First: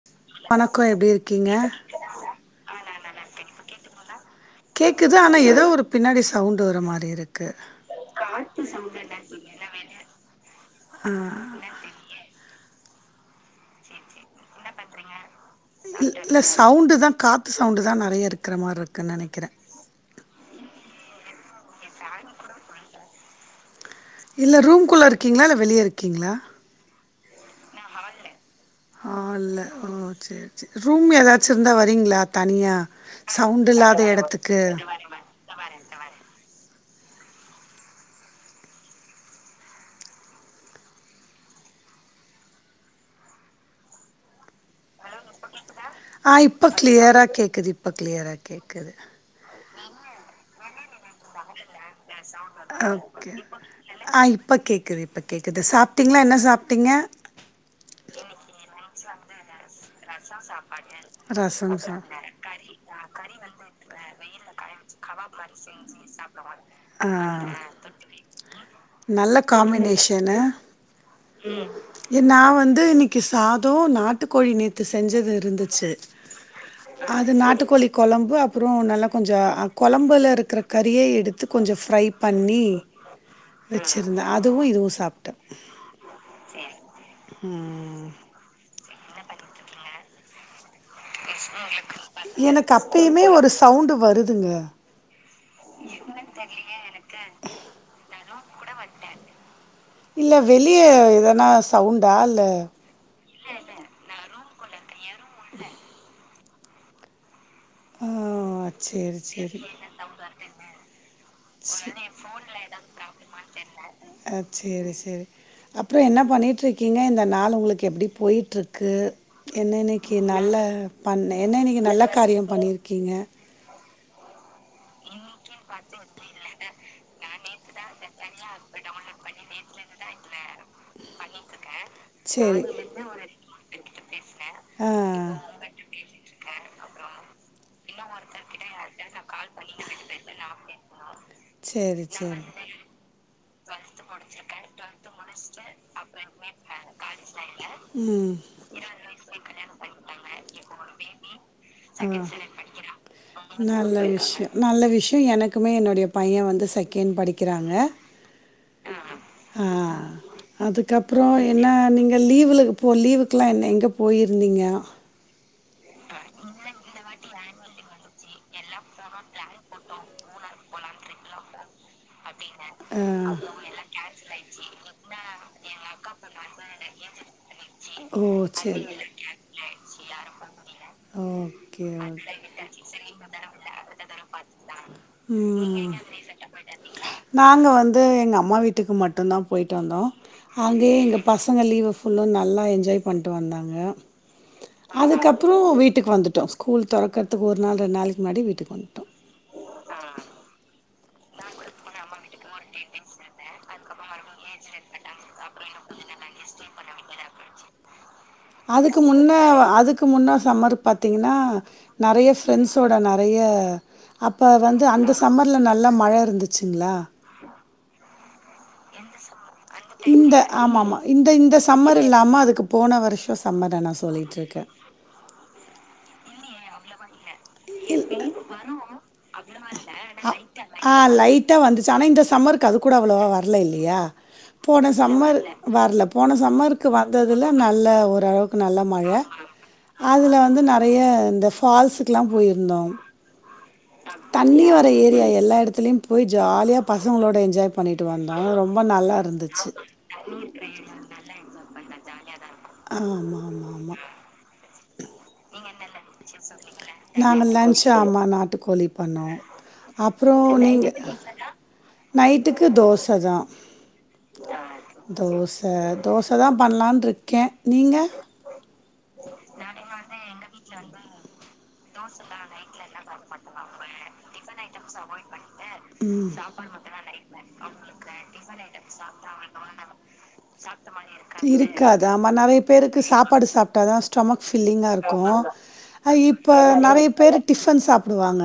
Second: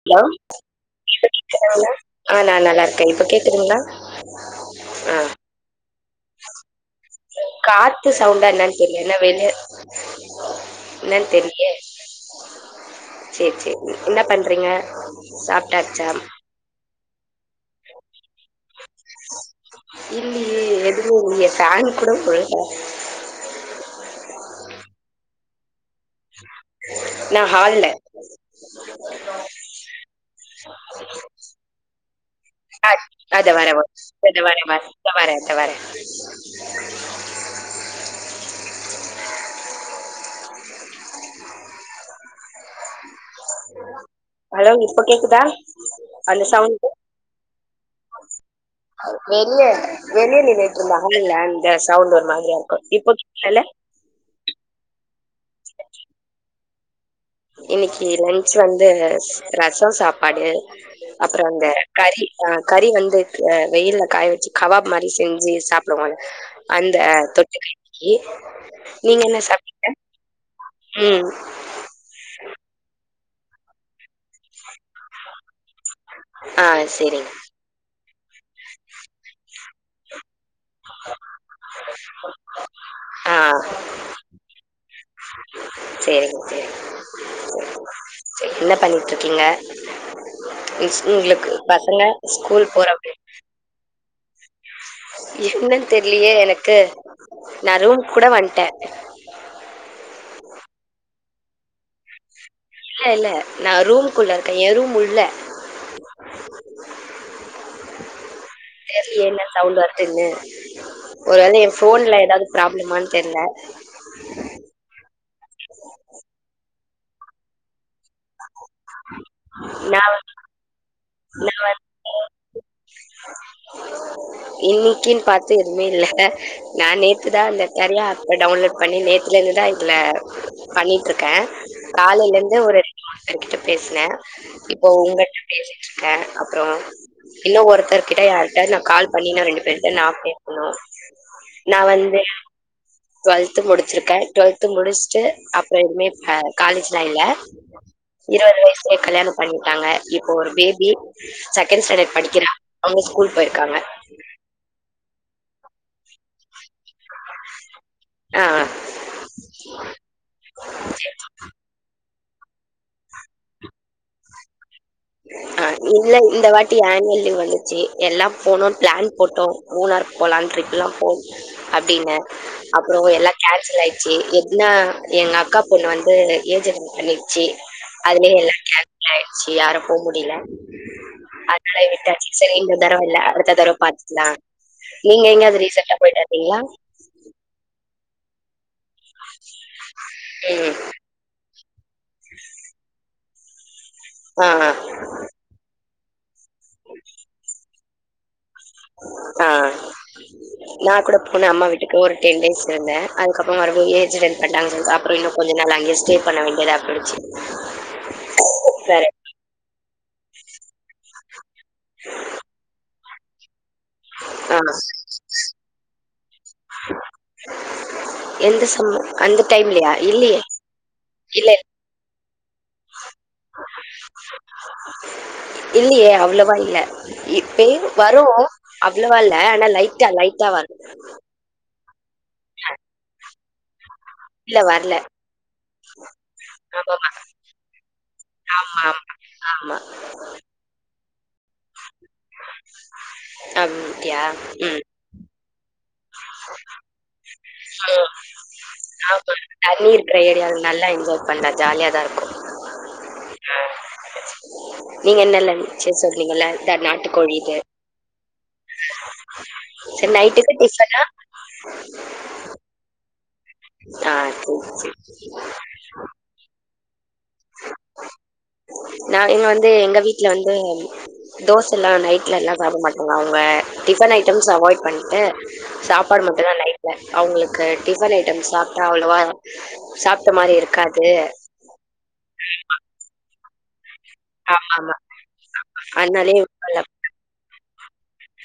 Hello வணக்கோ எப்டி இருக்கீங்க ஆ ந நல்லா இருக்கே இப்ப கேக்குதுங்களா ஆ கேக்குது ஆனா ஏதோ ஒரு பின்னாடி சவுண்டு வர மாரி இருக்கு காத்து சவுண்டா என்னன்னு தெரியல ஏன்னா வெளிய சேர் சேரி என்ன பண்றீங்க சாப்ட்டாச்சா இல்ல சவுண்டு தா காத் த்து சவுண்டு தா நிறைய இருக்கிற மாதிரி இருக்குன்னுநெனைக்கிறே இங்க ஃபேன் கூட போடுல இல்ல ரூம்குள்ள இருக்கீங்களா இல்ல வெளியே இருக் இருக்கிங்கலா நா ஹால்ல ஹால்ல ஓ செரி செரி ரூம் ஏதாச்சு இருந்தா வரீங்களா தனியா ஆ அத வரே சவுண்டு இல்லாத இத இடத்துக்கு வரே வரே இத வரே இத வரே ஹலோ இப்ப கேக்குதா ஆ அந்த இப்ப சவுண்ட் கிளியரா கேக்குது இப்ப கிளியரா கேக்குது வெளிய [unintelligible] ஒரு மாதிரியா இருக்கு இப்போ கேக்கல ஆ இப்ப கேக் கிருப்ப [unintelligible] கேக்குது சாப்பிட்டிங்களா என்னா சாப்ட்டி ட்டிங்க இன்னிக்கு லன்ச் வந்து ரசம் சாப் சாப்பாடு அப்புறம் அந்த ரசம் கறி ஆ கறி சாப் வந்து வெயில்ல காய வச்சு கபாப் மாதிரி செஞ்சு சாப்பிடுவோ அந்த ஆ தொட்டுக்கு இன்னைக்கு நீங்க என்ன சாப்டிங்க நான் வந்து இன்னிக் சாதோ நாட்டு கோழி நிக் இது செஞ்சது இருந்துச்சு ஆஹ் செரி அது நாட்டுக்கோழி கொழம்பு அப்புறோ நல்லா கொஞ்சோ கொழம்புல இருக்கிற கறியே எடுத்து கொஞ்ச ஃப்ரை பண்ணி ஆ வச்சிருந்தேன் அதுவும் இதுவும் சாப்பிட் சேரிங்க சேரிங் ம் [unintelligible] என்ன பண்ணிட் டுருக்கீங்க ஸ்கூலுக்கு பசங்க எனக்கு ஸ்கூல் போறாப்படியா அப்பயுமே ஒரு சவுண்டு வருதுங்க என்னன்னு தெரிலையே எனக்கு நான் ரூமுக் கூட வந் ட்டேன் இல்ல வெளியே எதுன்னா சவுண்டா இல்ல இல்ல இல்ல நான் ரூமுக்குள்ள இருக்கேன் என் ரூம் உள்ள ஆ சேரி தெரிலயே என்ன சவுண்டு வருதுன்னு ஒருவேள என் ஃபோன்ல ஏதாவது ப்ராப்ளமான்னு தெரில அஹ் செரி செரி அப்புறம் என்ன பண்ணிட்டு இருக் க்கீங்க இந்த நாள் உங்களுக்கு எப்பிடி போயிட்டுருக்கு ஏன்னா நா இன்னைக்கு நல்ல பண்ணே நா என்ன இன்னைக்கு நல்ல காரியம் பண்ணியிருக்கீங்க இன்னைக்கின்னு பாத்து எதுவுமே இல்ல நான் நேத்துதான் அந்த கரியா ஆப்ப டவுன்லோட் பண்ணி நேத்துல இருந்துதான் இதுல பண்ணிட்டு இருக்கேன் காலையில இருந்து சேரி ஒரு ரெண்டு மூணு பேர் கிட்ட பேசினேன் இப்போ ஆ உங்கட்ட பேசிட் ட்ருக்கேன் அப்புறோம் இன்னும் ஒருத்தரு கிட்ட யாரிட்டயாது நான் கால் பண்ணினா ரெண்டு பேரு நா பேசனும் நா சேரி வந்து சேரி டுவெல்து முடிச்சிருக்கேன் டுவெல்து முடிச்சுட்டு அப்புறம் எதுவுமே காலேஜ்லாம் இல்ல ம் இருவது வயசுலயே கல்யாணம் பண்ணிட்டாங்க இப்ப ஒரு பேபி செகண்ட் ஸ்டாண்டர்ட் படிக்கிறான் அவங்க ஸ்கூல் போயிருக்காங்க கும் எனக்குமே என்னுடைய பையன் வந்து செகெண்ட் படிக்கிறாங்க ஆஹ் ஆஹ் அதுக்கப்புறோ என்னன் நீங்க லீவுல இப்போ லீவுக்குல்லாம் என்ன எங்க போயிருந்தீங்க ஆஹ் இல்ல இந்த வாட்டி ஆனுவல் லீவ் வந்துச்சு எல்லா போனுன்னு பிளான் போட்டோம் மூனாறு போலான்ட்டு ட்ரிப்ல்லாம் [unintelligible] அப்பிடின்னு அப்புறோம் எல்லாம் கேன்சல் ஆயிடுச்சு எதுக்னா எங்க அக்கா பொண்ணு வந்து ஏஜட்டெண்ட் பண்ணிடுச்சு ஓ அதுலயே எல்லா சேரி கேன்சல் ஆயிருச்சு யாரும் போ முடியல அதனால ஓகே விட்டாச்சு சரி இந்த தரவ இல்ல அடுத்த தரவப் பாத்துக்கலாம் நீங்க எங்கேயாவது ம் ரீசன்ட்டா போயிட்டு வந்தீங்களா து எங்க அம்மா வீட் ட்டுக்கு மட்டுந்தா பொய்ட்டு வந்தோ ம் அங்கயே எங்க பஸ் சங்க லீவ ஃபுல்லு நல்லா என்ஜாய் பண்ட்டு வந்தாங்க ஆ அதுக்கப்பறொ வீட் டுக்கு வந்துட்டோ ஸ்கூல் தொறக்கற்த்துக்கு ஒரு நாள் ரெண் நாளைக்கி முன்னடி வீட்டுக் ஆ நா கூட போண அம்மா வீட்டுக்கு ஒரு டென் டேஸ் இருந்தே அதுக்கப்றொ மறுடியு ஏஜ் அட்டன் பண்ணாங்க சொல் அப்பறொ இன்னு கொஞ்ச நாள் அங்கியே ஸ்டே பண்ண வேண்டியதா போய்டுச்சி அதுக்கு முன்னா அதுக்கு முன்னா சம்மரு பாத் தீங்கன்னா நறைய ஃப்ரெண்ஸோட ந றைய அப்ப ஆ வந்து அந்த சம்மர்ல நல்லா மழ இருந்துச்சிங்ளா எந்த சம்மர் அந்த டைம்லயா இந்த இல்லையே ஆமாமா இந்த இந்த சம்மர் இல்லாம அதுக்கு போன வருஷ் இல்லியே அவ்ளவா இ ல்ல இப்பயு வரும் அவ்ளவா இல்ல ஆனா லைட்டா அ லைட்டா வரு ஆ லைட்டா வந்துச்சு. ஆனா இந்த சும்மர்கு அதுகூட அவ்வலவா வ ரல இல்லையா இல்ல போன வரல சம்மர் வரல போன சம்மருக்கு ஆமா ஆமா வந்ததுல நல்ல ஓர் அந்த அளவுக்கு நல்ல ஆமா மழ ஆமா அதுல வந்து நிறைய இந்த ஃபால்ஸ்க்குலா இந்தோ அப்டியா தண்ணி ம் வர ஏரியா எல்லா இடத்துலயு போய் ஜாலியா பசங்களோட என்ஜாய் பண்ணிட்டு ஆமா வந்தோ ரொம்ப நல்லா இருந்துச்சு தண்ணி தருக்கு ஆ ஆமா ஆமா ஆமா ஆ நீங்க என்னல்லஞ்ச் சொன்னீங்ல இந்த நாட்டுக்கோழி நாங்க இது லன்ச் ஆமா நாட்டுக்கோழி பண்ணோ சரி அப்புறோ நைட்டுக்கு நீங்க டிஃபனா நைட்டுக்கு தோச தா ஆ தோச தோசதா பன்லான்டு இரு கே நீங்க நா இங்க வந்து எங்க வீட்ல வந்து தோச எல்லாம் நைட்ல எல்லாம் சாப்பட மாட்டோ அவங்க டிபன் ஐட்டம்ஸ் அவாய்ட் பண்ணிட்டு சாப்பாடு ம் மட்டும் தான் நைட்ல அவங்களுக்கு டிபன் ஐட்டம் சாப்பிட்டா அவ்ளவா சாப்பிட்ட மாரி இருக்காது நெறய பேருக்கு சாப்பாடு சாப் [unintelligible] ஸ்டொமக் ஆமா ஃபில்லிங்கா ஆமா இருக்கும் அதனாலயே இப்ப விடல நெறய பேர் டிஃப டிபன் சாப்பிடுவாங்க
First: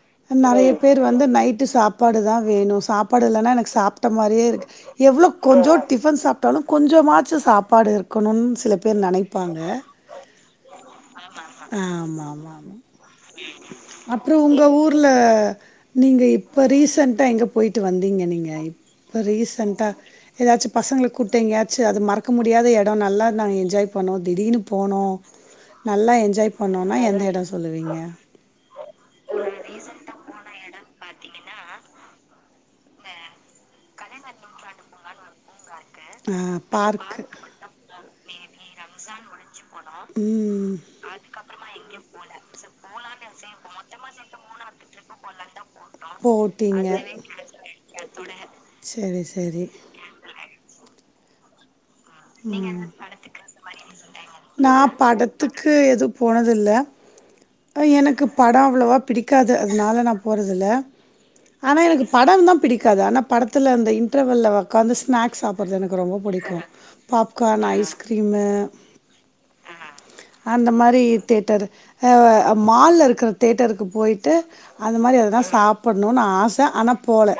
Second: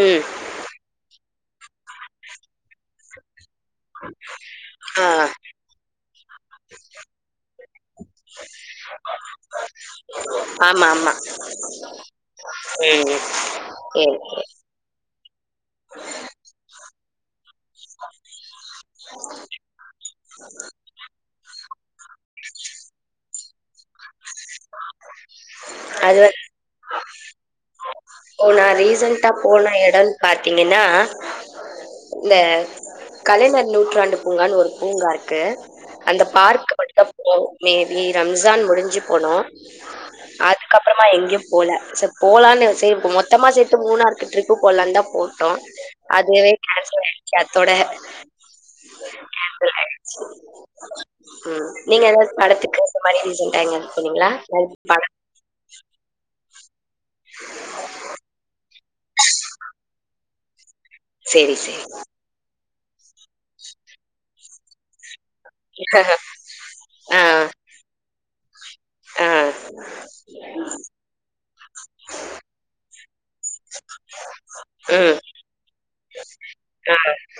ம் நெறய பேர் வந்து நை ட்டு சாப்பாடு தான் வேணும் சாப்பாடு இல்லைன்னா எனக்கு சாப்பிட்ட மாரியே இருக்கு ஆ எவ்ளோ கொஞ்சம் டிபன் சாப்ட்டாலும் கொஞ்சமாச்சு சாப்பாடு இருக்கணும் சில பேர் நெனப்பாங்க ஆமா ஆமா ஆமா ம் சேரி சேரி அப்புறம் உங்க ஊர் நீங்க இப்ப ரீசண்டா எங்க போயிட்டு வந்தீங்க நீங்க இப்ப ரீசன்டா ஏதாச்சும் பசங்கள கூட்டு எங்கயாச்சும் மறக்க முடியாத இடம் நல்ல நாங்க என்ஜாய் போணோம் திடீர்னு போனோம் நல்லா அது என்ஜாய் பண்ணோம்னா எந்த இடம் சொல்லுவீங்க ஓ நான் ரீசன்டா போன இடம்ன்னு பாத்தீங்கன்னா இந்த கலைஞர் நூற்றாண்டு பூங்கான்னு ஒரு பூங்கா இருக்கு அந்த ஆ பார்க் மட்டும்தான் பார்க்கு போனோம் மேபி ரம்ஜான் முடிஞ்சு போனோம் ம் அதுக்கப்பறமா எங்கயும் போல சோ போலான்னு செய் மொத்தமா சேத்து மூணாருக்கு ட்ரிப்பு போலாம்னுந்தான் போட்டோம் அதுவே போட்டீங்க கேன்சல் ஆயிடுச்சு அத்தோட செரி செரி கேன்சல் ஆயிடுச்சு உம் நீங்க ஏதாவது படத்துக்கு இந்த மாரி ரீசன்டா எங்கயாவது போனீங்களா நா படத்துக்கு எதுவு போனதில்ல எனக்கு படம் அவ்வளவா பிடிக்காது அதனால நான் போறது இல்ல சேரி ஆனா சேரி எனக்கு படம் தான் பிடிக்கும் க்காது ஆனா படத்துல அந்த இன்டர்வெல்ல உக்காந்து ஸ்நாக்ஸ் சாப்பிடறது எனக்கு ரொம்ப பிடிக்கும் பாப்கார்ன் ஐஸ்கிரீமு ஆஹ் அந்த மாரி தேட்டரு மால்ல இருக்கற தேட்டருக்கு போய் ட்டு அந்த மாரி ம் எதனா சாப் பண்னுன் ஆச ஆனா ஆ போல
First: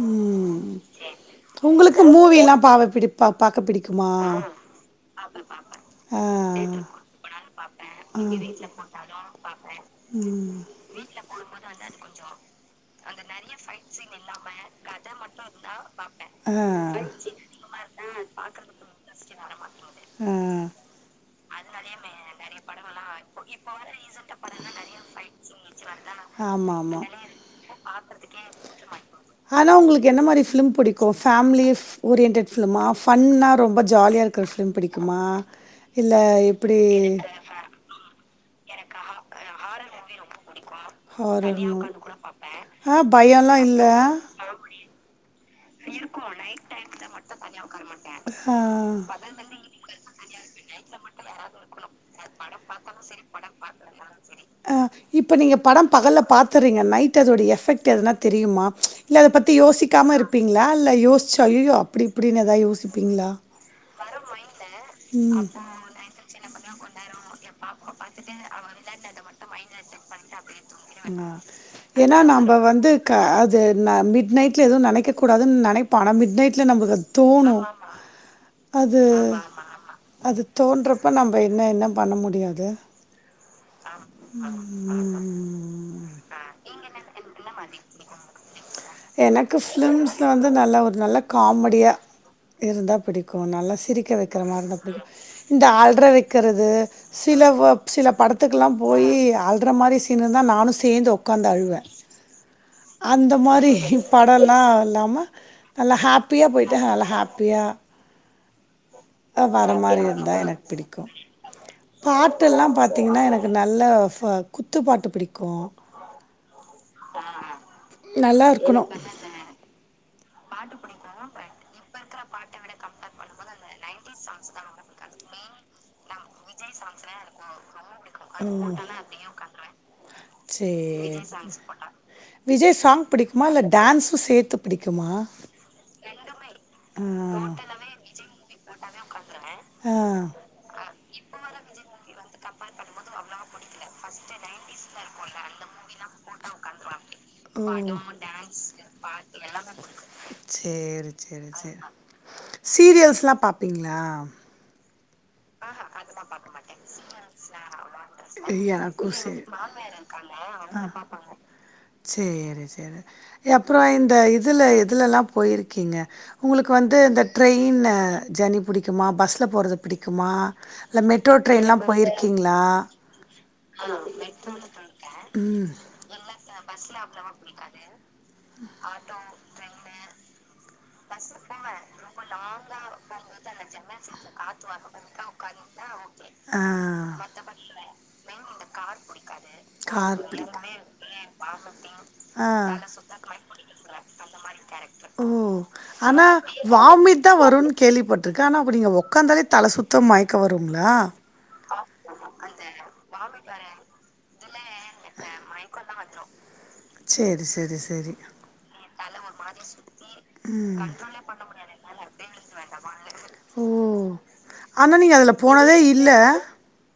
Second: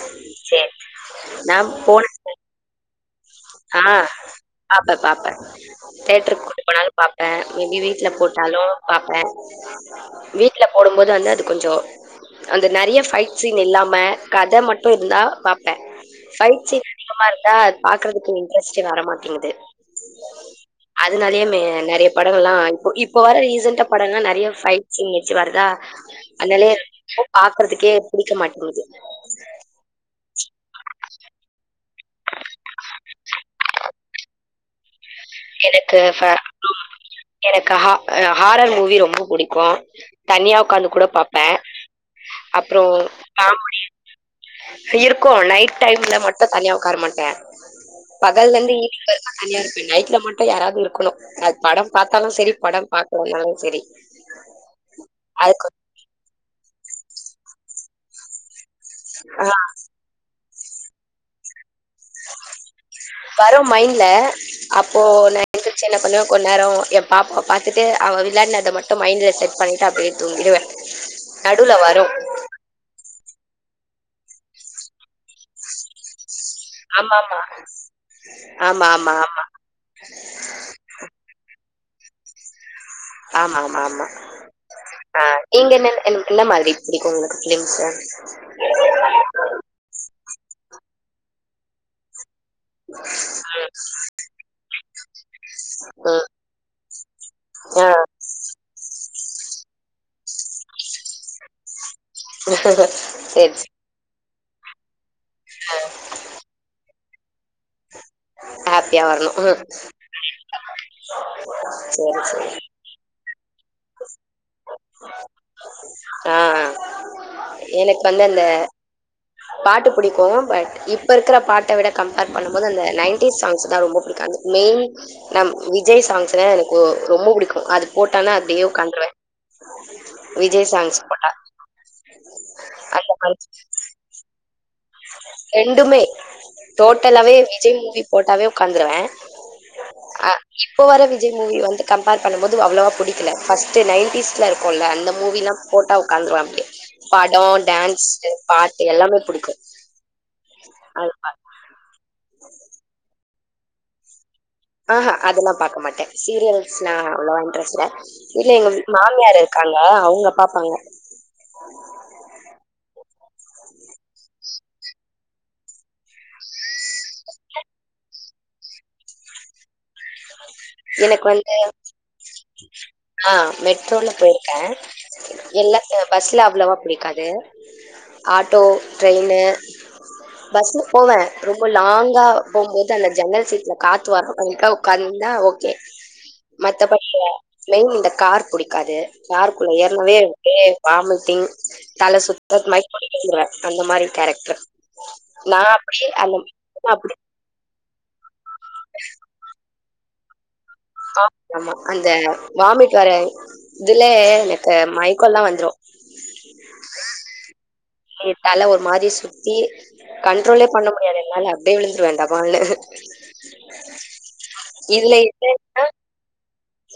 உம் சேரி நா உங்களுக்கு போன மூவி எல்லாம் பாவப்பிடிப்பு ஆ பாப்பே பாப்பே தேட்ருக்கு கூட்டு போனாலு பாப்பே மேபி வீட்ல போட்டாலு பாப்பே ம் வீட்ல போடும்போது வந்து அது கொஞ்சோ அந்த நெறைய ஃபைட் சீன் இல்லாம கத மட் டு இருந்தா பாப்பே ஃபைட் சீன் ஆ அதிகமா இருந்தா அது பாக்குறதுக்கு [unintelligible] வரமாட்டேங்குது அதுனாலயே ரீசெண்டா படங்கள்லா நெறைய ஃபைட் சீன் வச்சு வருதா அதனாலே ஆமாமா பாக்குறதுக்கே புடிக்க மாட்டேங்குது ஆனா உங்களுக்கு என்ன மாரி ஃபிலிம் பிடிக்கு ஃபேமிலி ஓரியன்ட்டட் ஃபிலிமா ஃபன்னா ரொம்ப ஜாலியா இருக்க ஃபிலிம் பிடிக் குமா எனக்கு இல்ல ஃப எப்டி எனக்கு ஹா ஹா ஹாரர் மூவி ரொம்ப புடிக்கும் மூவி தனியா பிடிக்கு, உக்காந்து கூட பாப்பே ஹாரர் மூவி அப்புறோ ஆ பயல்லா காமடி இல்ல இருக்கு நைட் டைம்ல மட்டு தனியா உக்கார மாட்டே பகல்லருந்து ஆ ஈவ்னிங் வரைக்கும் தனியா இருப்பே நைட்ல மட்டும் யாராவது இருக்கணும் அது படம் பாத் தாலும் சரி படம் பாக்கலனாலும் சரி அது துரீங்க நைட் அதோட எஃபெக்ட் எதுனா தெரியுமா ச் இல்ல அத ஆ பத்தி யோசிக்காம இருப் பீங்களா இல்ல யோசுச்சு ஐயயோ வரும் மைண்ட்ல அப்போ நா ம். எந்துச்சு என்ன பண்ணுவே கொஞ்சநேரம் பாப்பாவ பாத்துட்டு அவ விளயான்னத மட்டு மைண்ட்ல செட் பண்ணிட்டு அ அப்டியே தூங்கிடுவே ஆ நடுவுல வரு ஏன்னா நம்ப வந்து க அது மிட் நைட்ல எதுவும் நினைக்கக் கூடாது நினைப்போ ஆனா மிட் நைட் ல நமக்கு அது ஆமா தோணும் ஆமா ஆமா அது ஆமா ஆமா அது தோன்றப்ப நம்ப என்ன என்ன பண்ண முடியாது ஆமா ஆமா ஆமா ஆஹ் நீங்க என்ன ம். என்ன மாரி புடிக்கும் உங்களுக்கு ஃபிலிம்ஸு எனக்கு ஃபிலிம்ஸ்ல வந்து நல்ல ஒரு நல்ல காமெடியா இருந்தா பிடிக்கும் நல்லா சிரிக்க வைக்கிற மாரி இருந்தா பிடிக்கும் இந்த அழ்ற ம் வைக்கிறது சில வ ஆ சில படத்துக்கு லா போயி அழ்ற மாரி சீனு இருந்த நானு சேந்து உக்காந்து அழுவே [unintelligible] படம்லா இல்லாம நல்லா ஹாப்பியா போயிட்டு ஹா நல்லா ஹாப் ப்பியா ஹாப்பியா வரணு சேரி பாட்டு சேரி எல்லாம் பாத்தீங்க என்ன நல்ல குத்து பாட்டு பிடிக்கு ஆ எனக்கு நல்லா இருக்கணு கும் பட் இப்ப இருக்கிற பாட் விட கம்பேர் பண்ணும் போது அந்த நையண்டிஸ் சாங்ஸ் தா ரொம்ப புடிக்கும் மெயின் விஜய் சாங்ஸ்னா எனக்கு ரொம்ப பிடிக்கும் அது போட்டான அதையே சாங்ஸ் செரி போட்டா விஜய் சாங்ஸ் அந்த பிடிக்குமா இல்ல மாதிரி டான்ஸும் சேத்து பிடிக்குமா ரெண்டுமே டோட்டலாவே ஆ விஜய் மூவி போட்டாவே உக்காந்துருவே ஆ அ இப்ப வர விஜய் மூவி வந்து கம் ம்பர் பண்னும் போது அவ்வளவா புடிக்கல ஃபர்ஸ்ட் நைன்டிஸ்ல இருக்கும்ல அந்த மூவிலா போட்டா உக்காந்துருவ அப்டியே படம் டான்ஸ் பாட்டு எல்லாமே புடிக்கும் செரி செரி செரி சீரியல்ஸ் லாம் பாப்பீங்களா ஆஹா அதெல்லா பாக்க மாட்ட சீரியல்ஸ்லாம் அவ்ளவா இன்ட்ரெஸ்ட் இல்ல எங்க எனக்கு மாமியார் சேரி இருக்காங்க அவங்க பாப்பாங்க ஆ அப்பறம் இந்த இதில் எதுலலாம் போயிருக்கீங்க உங்களுக்கு வந்து இந்த ட்ரெயின் ஜர்னி பிடிக்குமா பஸ்ஸில போறது புடிக்குமா கும்மா எனக்கு வந்து ஆ மெட்ரோல போயிருக்க ம் எல்லா பஸ்ல அவ்வளவா புடிக்காது ஆட்டோ ட்ரெயினு பஸ் போவ ரொம்ப லாங்கா போம்போது அந்த ஜன்னல் சீட்ல காத்து வரும் அதுக்காக உகார்ந்திருந்தா ஆ மத்தபடி [inaudible] கார் புடிக்காது காருக்குள்ள ஏறுனாவே கார் அப்டியே பிடிக்கு வாமிட்டிங் தலை ஆ சுத்தல் மைக்க போட்டு விழுந்துருவேன் அந்த மாதிரி கேரக்டர் ஓ நான் அப்படி அந்த அப்ப கேள்விப்பட்ரு கன் அப்ப நீங்க உக்காந்தாலே தல சுத் து மயக்க வ ஆ ஆமா அந்த வாமிட் வர இதுல எனக்கு மைக்கோல்லா வந்துரு செரி செரி செரி எ தல ஒரு மாரி சுத் ஏ கண்ட்ரோலே பண்ண முடியாது என்னால அப்டியே விலுந்துருவ டாபால்ணு ஓ ஆனா நீங்க அதுல போனதே இல்ல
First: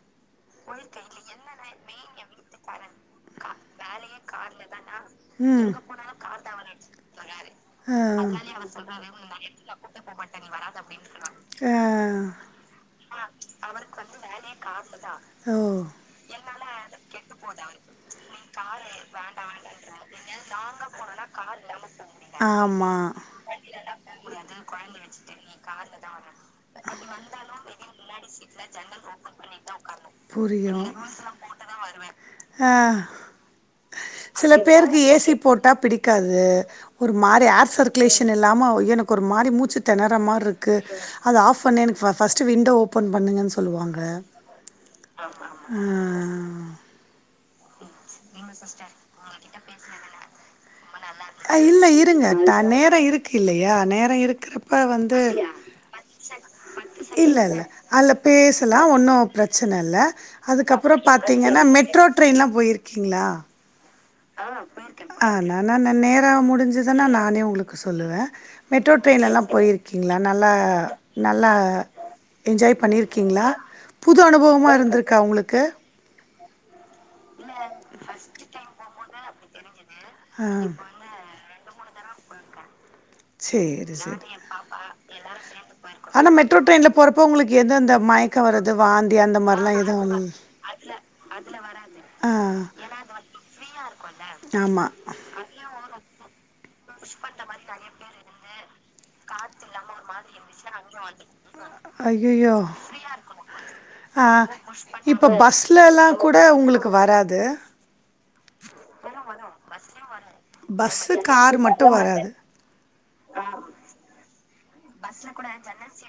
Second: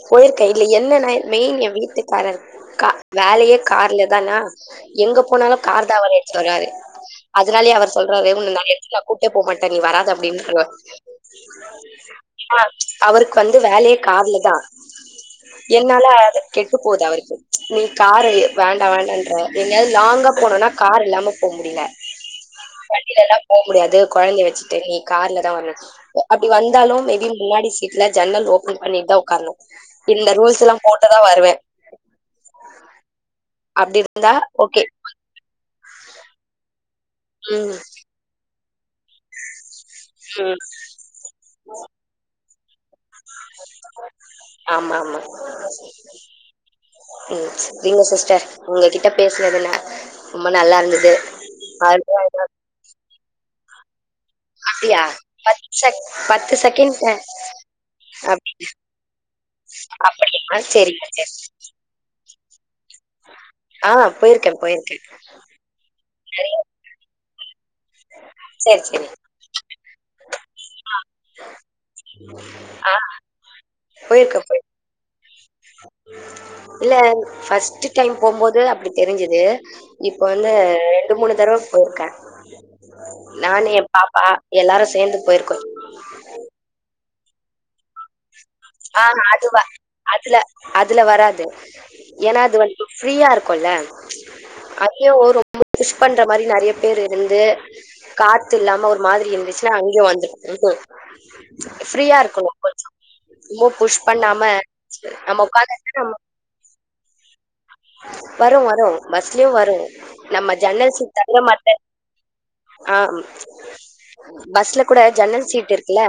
போயிருக்க இதுல என்னன்ன மெய்ன் ஏ வீட் த்துக்காரர் கா வேலயே கார்ல தானா எங்க போனாலு ம் கார் தா அவர் எடுத்துட்டு வருவாரு அதனாலயே அவர் ஆ சொல்றாரு உன்ன நா எதுக்குமே நா கூட்டே போமாட்ட நீ வராது அப்டின் சொல்லுவாரு சொல்றாரு ஆ ஆஹ் அவருக்கு வந்து வேலயே கார்லதா ஓ என்னால அத கெட்டு போதா அவருக்கு நீ காரே வேண்டா வேண்டான்ற எங்கயாது லாங் போனுன்னா கார் இல்லாம போ முடில வண்டில ஆமா எல்லா போ முடியாது கொழந்த வச்சிட்டு நீ கார்ல தா வர்னோ அப்டி வந்தாலு மேபி முன்னாடி சீட்ல ஜன்னல் ஓப்பன் பண்ணி தா ஒக்காரணு இந்த ரூல்ஸ் லா புரியும் போட்டுதா வருவே அப்டி இருந்தா ஓ பேருகு ஏசி போட்டாப் பிடிக்காது ஒரு மாரி ஹேர் ம் சர்குலேஷன் இல்லாம ஓய் எனக்கு ஒரு மாரி மூச்சித் தெனரா ம் மார்ருக்கு அது ஆஃப் ஃபண்ணு எனக்கு பஸ்ட் சி விண்டோ ஓப் ப்பன் பண்ணுங்கனு சொல்லுவாங்க ஆமா ஆமா அஹ் ம் இல்ல சிஸ்டர் உங்ககிட்ட பேசுனதுல ரொம்ப நல்லா இருந்து அஹ் இல்ல இருங்க ட நேரோ இருக்கு இல்ல யா நேர இருக்கு க்ருப்ப அப்டியா வந்து பத்து செக் பத்து செகண்ட் இல்லல்ல அல்ல அப்டி பேசுலா ஒன்னு பிரச்சன இல்ல அப்டியா அதுக்கப்புறோ சரிங்க சரி பாத்தீங்கன்னா மெட்ரோ டிரைன்லா உயிர் க்கீங்களா ஆ போயிருக்கேன், போயிருக்கேன். ஆஹ் நா நா நா நேரோ நெறைய முடிஞ்சிதுனா நானே உங்களுக் கு சொல்லுவ சரி, மெட்ரோ சரி. ட்ரெயின்ல லா போயிருக்கீங்களா நல்லா நல்லா என்ஜாய் ஆ பண்ணிருக்கீங்களா புது போயிருக்கேன், போயிருக்கேன். அனுபவமா இருந்திருக்கா உங்களுக்கு இல்ல ஃபஸ்ட்டு டைம் போம்போது அப்டி தெரிஞ்சது இப்போ வந்து ஆ ரெண்டு மூணு தடவ போர்க்க சேரி சேரி சேர்ந்து போயிருக்கோம். ஆனா மெட்ரோ ட்ரெயின்ல போறப்போ உங்களுக்கு ஏதும் அந்த மயக் அஹ் அதுவ அதுல அதுல வராது ஆ ஏன்னா அது மாதிரிலாம் வந்து ஃப்ரீயா இருக்குல்ல எதுவும் ஆமா அதுலயும் ஒரு ரொம்ப புஷ் பண்ற மாதிரி நிறையா பேரு இருந்து காத்திரு இல்லாம ஒரு மாதிரி இருந்துச்சுன்னா அங்கயும் வந்துரு ஃப்ரீயா இருக்கும் கொஞ்சம் ரொம்ப புஷ் பண்ணாம அஹ் இப்ப நம்ம பஸ்ல உட்காந்துட்டு நம்ம எல்லாம் கூட உங்களுக்கு க்கு வராது வரும் வரும் பஸ்லியும் வரும் நம்ம பஸ்ஸு ஜன்னல் பஸ்ல ஷீட் தந்த கார் மார்ட்டே மட்டு வராது அஹ் பஸ்ல கூட ஜன்னல் சீட் இருக்குல்ல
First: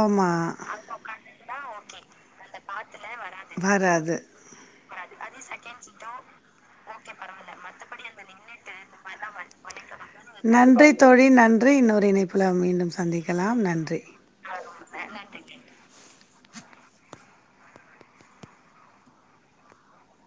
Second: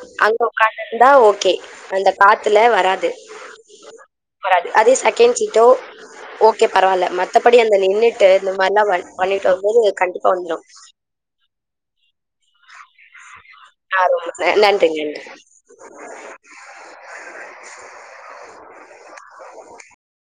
ஆமா அங்க உக்காந்து இருந்தா ஓகே அந்த காத்துல வராது வராது வராது அதே செகேண்ட் சீட்டோ ஓகே பரவால்லை மத்தபடி அந்த நின்னுட்டு இந்த மாதிரிலாம் வந் பண்ணிட்டு வரும் போது நன்றி தோழி நன்றி இன்னொரு இணைப்புல வந்து இ டும் சந்திக்க அஹ் ரொம்ப நன்றி நன்றி